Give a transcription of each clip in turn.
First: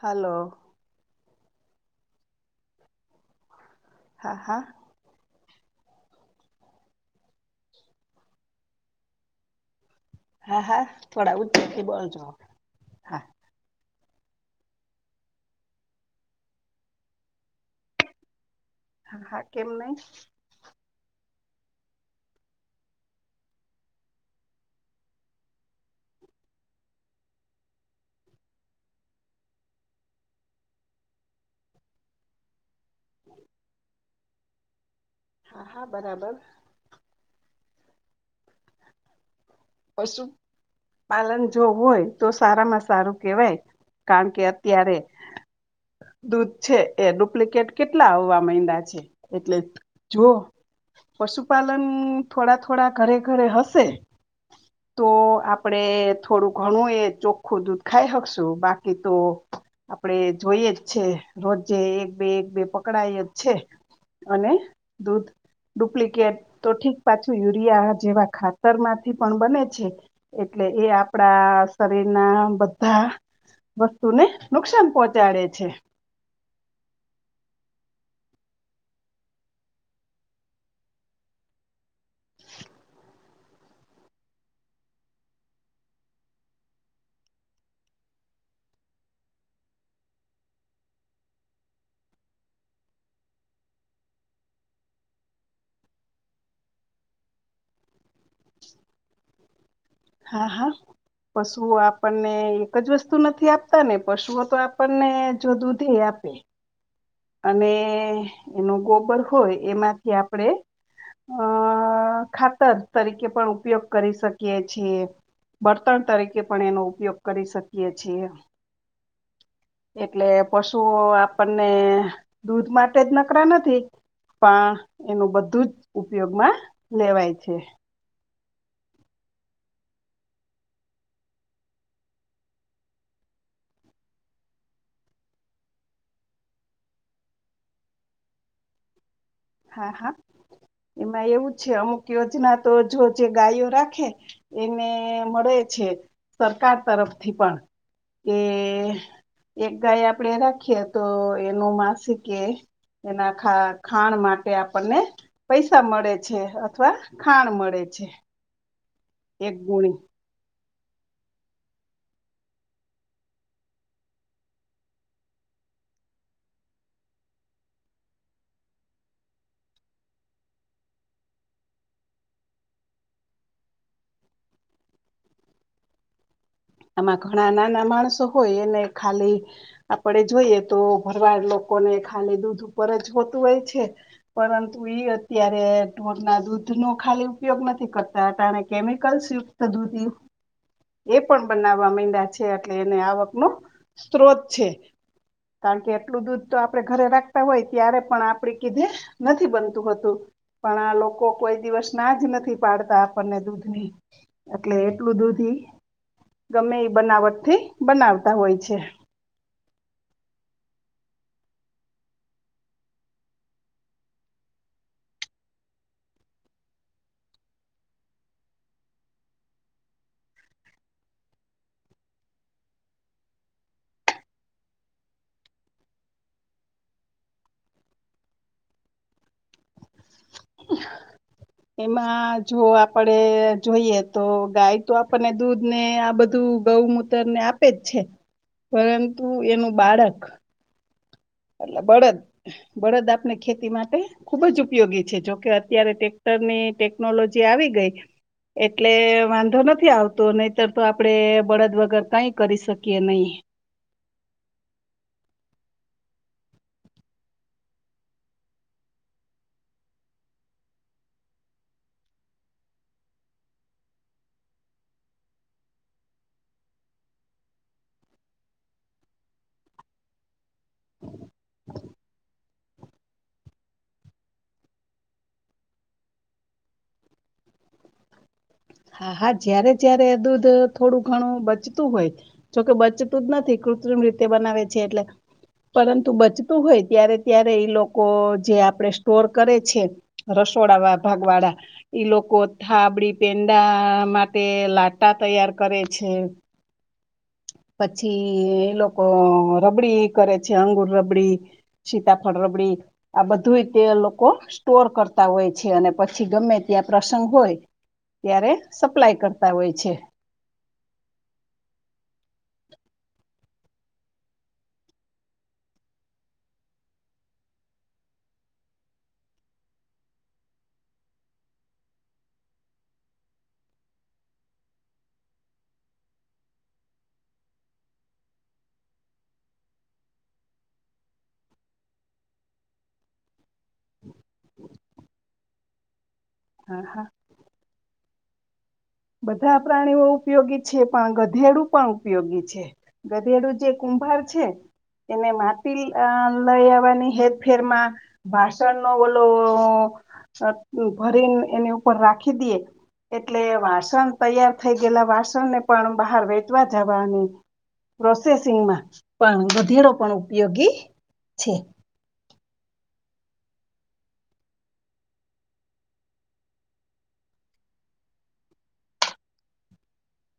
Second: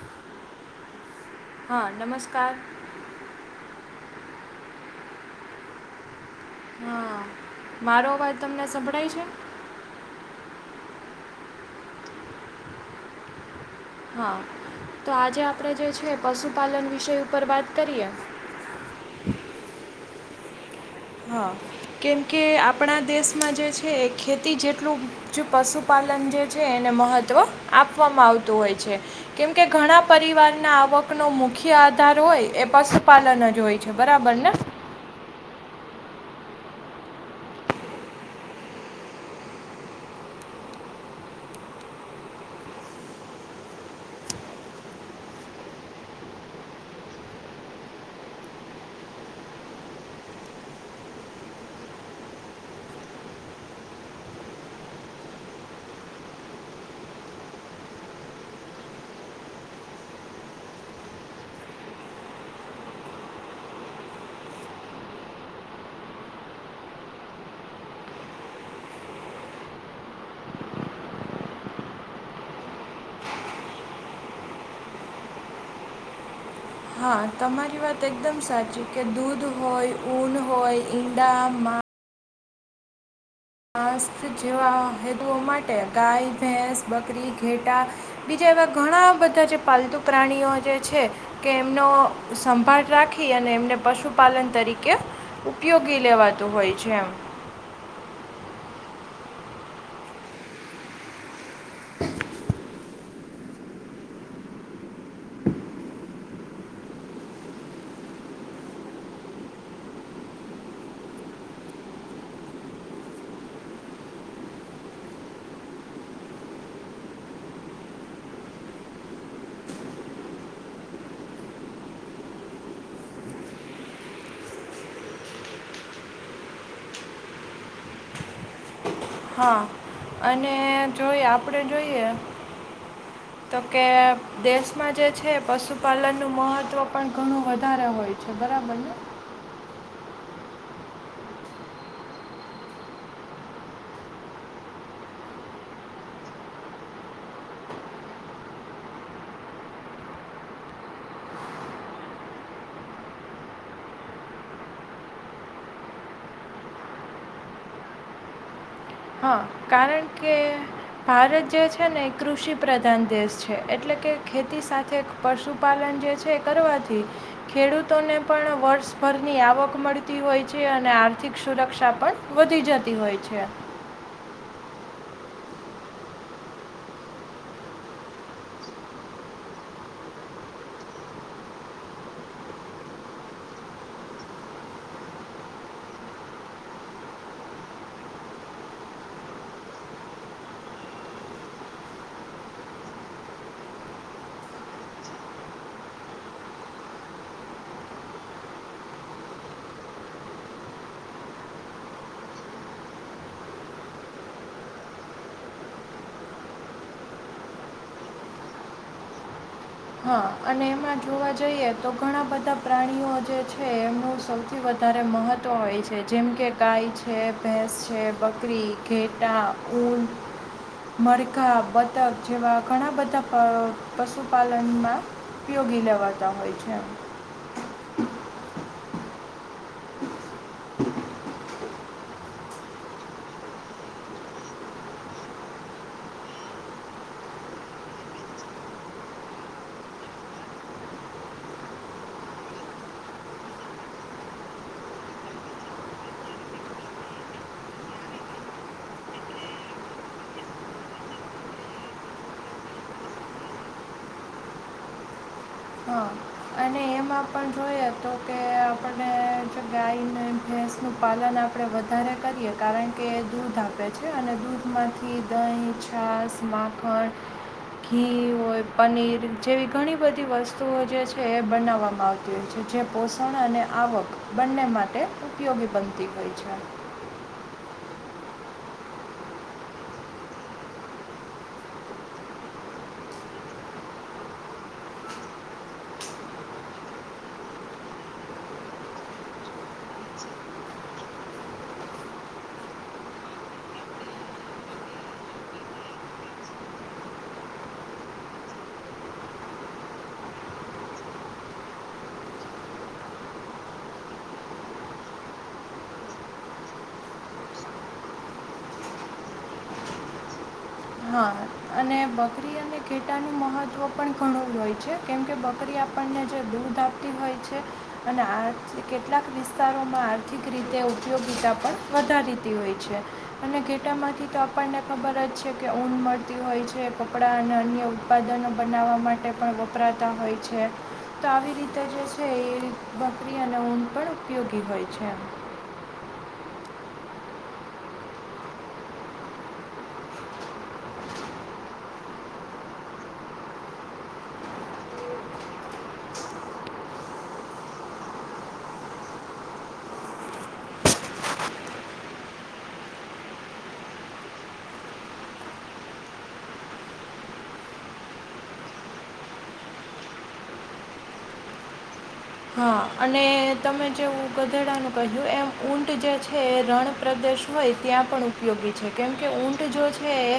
હાલો. હા નમસ્કાર. હા હા. હા મારો અવાજ તમને સંભળાય છે? હા હા થોડા ઉચેથી બોલ જો હા તો આજે આપણે જે છે પશુપાલન વિષય ઉપર વાત કરીએ. હા હા કેમ નય હા કેમકે આપણા દેશમાં જે છે એ ખેતી જેટલું જો પશુપાલન જે છે એને મહત્વ આપવામાં આવતું હોય છે. કેમકે ઘણા પરિવારના આવકનુ મુખ્ય આધાર હોય એ પશુપાલન જ હોય છે બરાબર ને હા હા બરાબર. પશું પાલન જો હોય તો સારામાં સારું કેહેવાય કારણ કે અત્યારે દૂધ છે એ ડુપ્લિકેટ કેટલા આવવા મયંડા છે. એટલે જો પશુપાલન થોડા થોડા ઘરે ઘરે હશે તો આપડે થોડું ઘણું એ ચોખ્ખું દૂધ ખાઈ હકશું બાકી તો આપડે જોઈએ જ છે રોજે એક બે એક બે પકડાય જ છે. અને દૂધ ડુપ્લિકેટ તો ઠીક પાછું યુરિયા જેવા ખાતર માં થી પણ બને છે એટલે એ આપડા શરીરના બધા વસ્તુને નુકસાન પહોંચાડે છે. હા તમારી વાત એકદમ સાચી કે દૂધ હોય, ઊન હોય, ઈંડા મા માસ જેવા હેદુઓ માટે ગાય, ભેંસ, બકરી, ઘેટા‌ બીજા એવા ઘણા બધા જે પાલતુ પ્રાણીઓ જે છે કે એમનો સંભાળ રાખી અને એમને પશુપાલન તરીકે ઉપયોગી લેવાતું હોય છે એમ. હા હા પશુ આપણને એક જ વસ્તુ નથી આપતા ને પશુઓ તો આપણને જો દૂધે આપે અને એનું ગોબર હોય એમાંથી આપણેે અ ખાતર તરીકે પણ ઉપયોગ કરી શકીએ છીએ. બળતણ તરીકે પણ એનો ઉપયોગ કરી શકીએ છીએ. એટલે પશુઓ આપણને દૂધ માટે જ નકરા નથી. એનું બધું જ ઉપયોગમાં લેવાય છે. હા, અને જોય આપણેે જોઈએ [inaudible] તો કે દેશમાં જે છે પશુપાલનનું મહત્ત્વ પણ ઘણું વધારે હોય છે. છે બરાબને. હા હા, એમાં એવું છે અમુક યોજના તો જો જે ગાયો રાખે. એને મળે છે, સરકાર તરફથી પણ કે એક ગાય આપણે રાખીએ તો એનું માસ કે એના ખાણ માટે કે આપણને પૈસા મળે છે અથવા ખાણ મળે છે. હા એક ગુણી કારણ કે ભારત જે છે ને એ કૃષિ પ્રધાન દેશ છે એટલે કે ખેતી સાથે પશુપાલન જે છે કરવાથી. ખેડૂતોને પણ વર્ષભરની આવક મળતી હોય છે અને આર્થિક સુરક્ષા પણ વધી જતી હોય છે. આમાં ઘણા નાના માણસો હોય એને ખાલી આપણેે જોઈએ તો ભરવાડ લોકોને ખાલી દૂધ ઉપર જ હોતું હોય છે. પરંતુ એ અત્યારે ઢોરના દૂધનો ખાલી ઉપયોગ નથી કરતા ને કેમિકલ્સ ત દૂધ એ પણ બનાવામાં છે એટલે એને આવકના સ્ત્રોત છે. કારણ કે એટલું દૂધ તો આપણે ઘરે રાખતા હોય ત્યારે પણ આપણે લીધે નથી બનતું હતું. પણ આ લોકો કોઈ દિવસના જ નથી પાડતા આપણને દૂધની. એટલે એટલું દૂધી ગમે એ બનાવટથી બનાવતા હોય છે. હા, અને એમાં જોવા જઈએ તો ઘણા બધા પ્રાણીઓ જે છે એમનું સૌથી વધારે મહત્ત્વ હોય છે જેમ કે ગાય છે, ભેંસ છે, બકરી. ઘેટા ઉન. મરઘા બતક જેવા ઘણા બધા પશુપાલન લનમાં ઉપયોગી લેવાતા હોય છે. એમાં જો આપણે જોઈએ તો ગાય તો આપણને દૂધ ને આ બધું ગૌમ તર ને આપે જ છે, પરંતુ એનું બાળક. એટલે બળદ આપને ખેતી માટે ખુબ જ ઉપયોગી છે જોકે અત્યારે ટટેક્ટરની ટેકનોલોજી આવી ગઈ. એટલે વાંધો નથી આવતો નહીતર તો આપણેે બળદ વગર કઈ કરી શકીયએ નહી. અને એમાં પણ જોઈએ તો કે આપને ગાય ભેંસ પાલન આપણે વધારે કરીએ કારણ કે એ દૂધ આપે છે અને દૂધમાંથી દહીં તાસ માફણ ઘી હોય પનીર જેવી ઘણી બધી વસ્તુઓ જે છે એ બનાવે. આપવામાં આવતી હોય છે જે પોષણ અને આવક બંને માટે ઉપયોગી બનતી હોય છે. હા, હા જયારે દૂધ થોડું ઘણું બચતું હોય. જોકે બચતું જ નથી કૃત્રિમ રીતે બનાવે છે એટલે. પરંતુ બચતું હોય ત્યારે એ લોકો જે આપણે સ્ટોર કરે છે. રસોડા ભાડવાડા, એ લોકો [unintelligible] પે માટે લાટા તૈયાર કરે છે. પછી એ લોકો રબડી કરે છે અંગુર રબડી. સીતા ફડ્રબડી આ બધું તે લોકો સ્ટોર કરતા હોય છે અને પછી ગમે ત્યાં પ્રસંગ હોય. ત્યારે સપ્લાય કરતા હોય છે. હા અને બકરી અને ઘેટાનું મહત્વ પણ ઘણું જ હોય છે. કેમ કે બકરી આપણને જે દૂધ આપતી હોય છે. અને આ કેટલાક વિસ્તારોમાં આર્થિક રીતે ઉપયોગીતા પણ વધારીતી હોય છે. અને ઘેટા માંથી તો આપણને ખબર જ છે. કે ઊન મળતી હોય છે કપડાં અને અન્ય ઉત્પાદનો બનાવવા માટે પણ વપરાતા હોય છે. તો આવી રીતે જે છે એ બકરી અને ઊન પણ ઉપયોગી હોય છે. હા હા બધા પ્રાણીઓ ઉપયોગી છે પણ ગધેડું પણ ઉપયોગી છે. ગધેડું જે કુંભાર છે. એને માટી લઈ આવવાની હેરફેરમાં ભાષણનો ઓલો ભરીને એની ઉપર રાખી દઈએ એટલે વાસણ તૈયાર થઈ ગયેલા વાસણને પણ બહાર વેચવા જવાની પ્રોસેસિંગમાં પણ વધેરો પણ ઉપયોગી છે. હા અને તમે જેવું ગધેડાનું કહ્યું એમ ઊંટ જે છે રણ પ્રદેશ હોય ત્યાં પણ ઉપયોગી છે, કેમકે ઊંટ જો છે એ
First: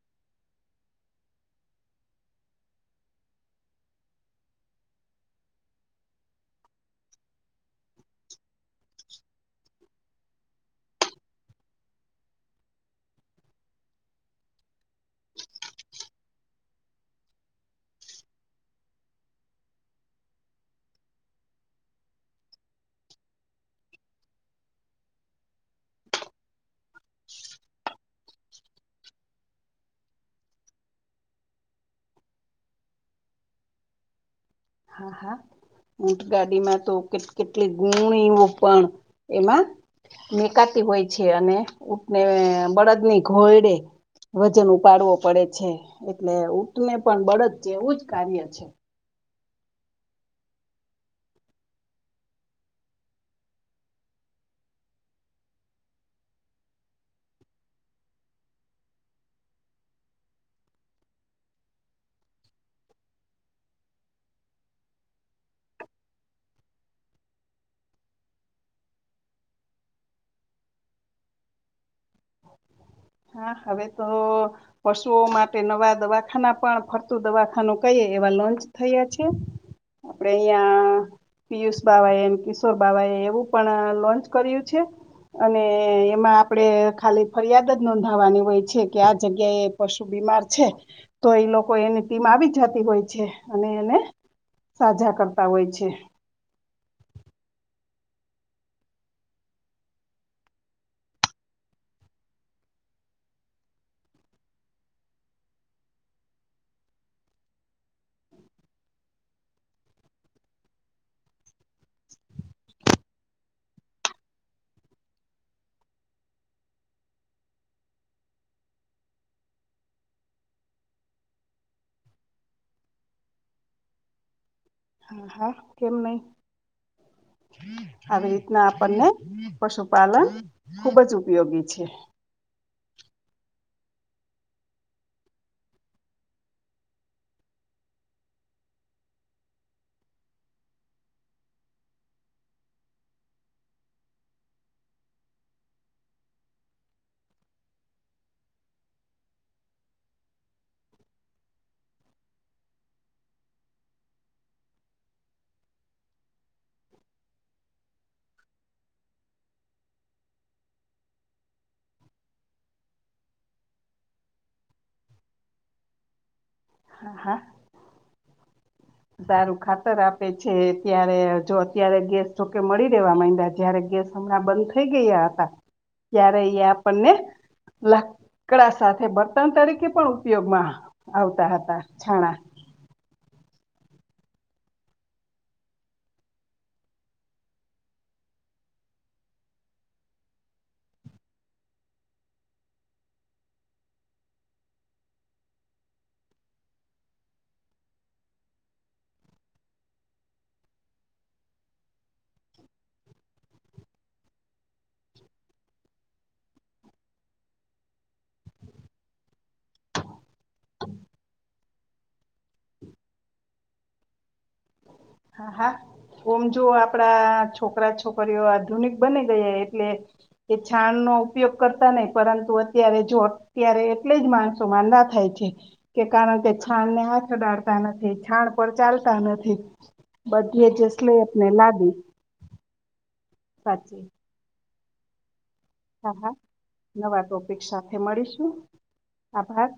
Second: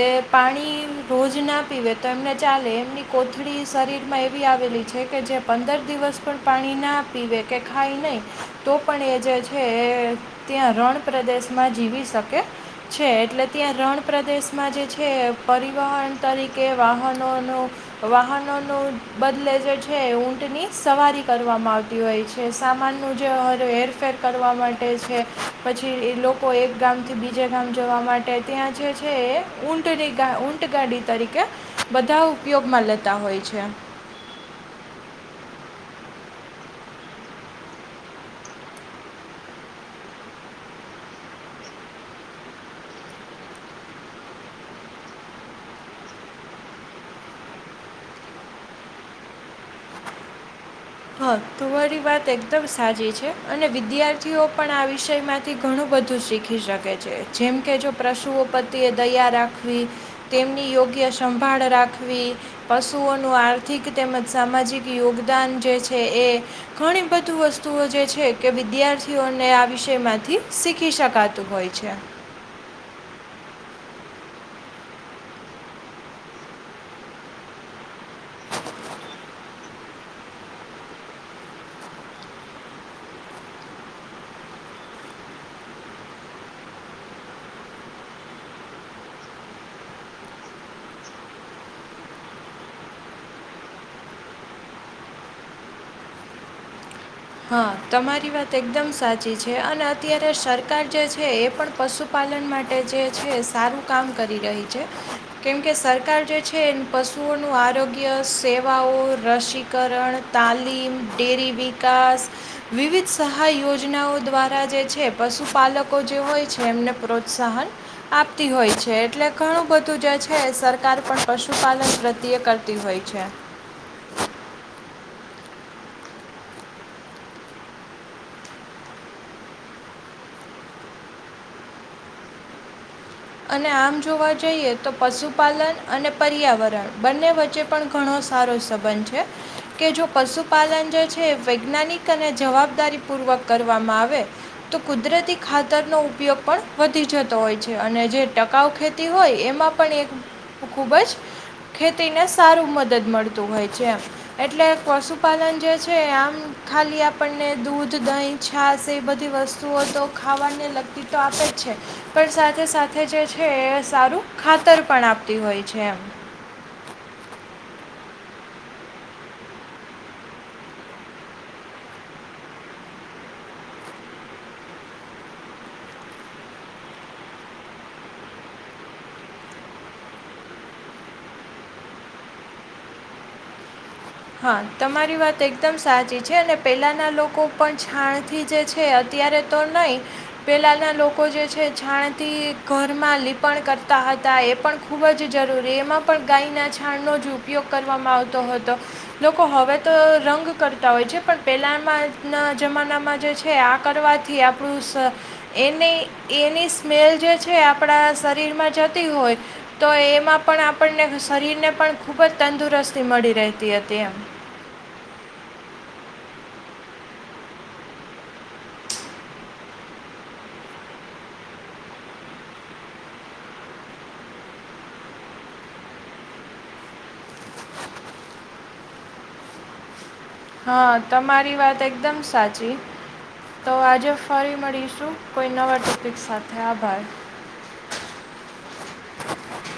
એ પાણી રોજના, પીવે તો એમને ચાલે એમની કોથળી શરીરમાં એવી આવેલી છે કે જે પંદર દિવસ, પણ પાણી ના પીવે કે ખાય નહીં તો પણ એ જે છે એ ત્યાં રણ પ્રદેશમાં જીવી શકે છે. એટલે ત્યાં રણ પ્રદેશમાં જે છે, પરિવહન તરીકે વાહનોનું વાહનો નુ બદલે જે છે ઊંટની સવારી કરવામાં આવતી હોય છે સામાનનું જે હેરફેર કરવા માટે છે. પછી એ લોકો એક ગામથી બીજે ગામ જવા માટે ત્યાં જે છે એ ઊંટની ઊંટ ગાડી તરીકે બધા ઉપયોગમાં લેતા હોય છે. હા હા ઊંટગાડીમાં તો કે કેટલી ગુણી પણ એમાં નિકાતી હોય છે અને ઉંટને બળદ ની ઘોયડે વજન ઉપાડવો પડે છે, એટલે ઉટને પણ બળદ છે એવું જ કાર્ય છે. હા તુમારી વાત એકદમ સાચી છે, અને વિદ્યાર્થીઓ પણ આ વિષયમાં થી ઘણું બધું શીખી શકે છે, જેમકે જો પશુઓ પ્રતિ એ દયા રાખવી તેમની યોગ્ય સંભાળ રાખવી, પશુઓનું આર્થિક તેમજ સામાજિક યોગદાન જે છે એ, ઘણી બધી વસ્તુઓ જે છે કે વિદ્યાર્થીઓને આ વિષય માંથી શીખી શકા તુ હોય છે. હા હવે તો, પશુઓ માટે નવા દવાખાના પણ ફરતું દવાખાનું કઇએ એવા લોન્ચ થયા છે. અપણે અહિયા પિયુષ બાવાએ, કિશોર બાવાએ એવું પણ લોન્ચ કર્યું છે. અને એમાં આપડે ખાલી ફરિયાદ જ નોંધાવાની હોય છે કે આ જગ્યા એ પશુ બીમાર છે. તો એ લોકો એની ટીમ આવી જતી હોય છે અને એને સાજા કરતા હોય છે. હા તમારી વાત એકદમ સાચી છે અને અત્યારે સરકાર જે છે એ પણ પશુ પશુપાલન માટે જે છે સારું કામ કરી રહી છે. કેમકે સરકાર જે છે એ પશુઓનું આરોગ્ય સેવાઓ રસીકરણ, તાલીમ ડેરી વિકાસ વિવિધ સહાય યોજનાઓ દ્વારા જે છે પશુપાલકો જે હોય છે એમને પ્રોત્સાહન આપતી હોય છે એટલે ઘણું બધું જે છે સરકાર પણ પશુપાલન પ્રત્યે કર તી હોય છે. હા હા કેમ નહી આવી રીતના આપણને પશુપાલન ખુબ જ ઉપયોગી છે. અને આમ જોવા જઈએ તો પશુપાલન અને પર્યાવરણ બંને વચ્ચે... પણ ઘણો સારો સંબંધ છે. કે જો પશુપાલન જે છે વૈજ્ઞાનિક અને જવાબદારી પૂર્વક કરવામાં આવે તો કુદરતી ખાતરનો ઉપયોગ પણ વધી જતો હોય છે અને જે ટકાઉ ખેતી હોય એમાં પણ એક ખૂબ જ ખેતીને સારું મદદ મળતું હોય છે એમ એટલે પશુપાલન જે છે આમ ખાલી આપણને દૂધ, દહીં, છાશ એ બધી વસ્તુઓ તો ખાવા ની તો લકી આપે છે. પણ સાથે સાથે જે છે એ સારું ખાતર પણ આપતી હોય છે એમ. હા હા. સારું ખાતર આપે છે. ત્યારે જો અત્યારે ગેસ જો કે મળી રેવા મંડયા છે જ્યારે ગેસ... હમણાં બંધ થઈ ગયા હતા ત્યારે એ આપણને... લાકડાં સાથે બળતણ તરીકે પણ ઉપયોગ મા આવતા હતા છાણાં. હા, તમારી વાત એકદમ સાચી છે. અને પહેલાના લોકો પણ છાણથી જે છે. અત્યારે તો નહીં. પહેલાના લોકો જે છે છાણથી ઘરમાં લીપણ કરતા હતા, એ પણ. ખૂબ જ જરૂરી એમાં પણ ગાયના છાણનો જ ઉપયોગ કરવામાં આવતો હતો. લોકો હવે તો રંગ કરતા હોય છે, પણ પહેલામાં ન જમાનામાં આ કરવાથી. આપણું સ એને એની સ્મેલ જે છે, એ આપણા શરીરમાં જતી હોય. તો એમાં પણ આપણે ને શરીર ને પણ ખૂબ જ તંદુરસ્તી મળી રહેતી હતી એમ. હા હા, ઓમ જો આપણા છોકરા-છોકરીઓ આધુનિક બની ગયા એટલે. એ છાણનો ઉપયોગ કરતા નહિ પરંતુ અત્યારે જો અત્યારે એટલે જ મા તો માદા થાય છે. કે કારણ કે છાણને હાથ અડાડતા નથી છાણ પર ચાલતા નથી. બધે જ હા, સ્લેપને તમારી વાત લાદી એકદમ સાચી. તો સાચી આજે ફરી મળીશું કોઈ નવા ટોપિક સાથે. આભાર! કઈક સાથે મળીશું. આભાર!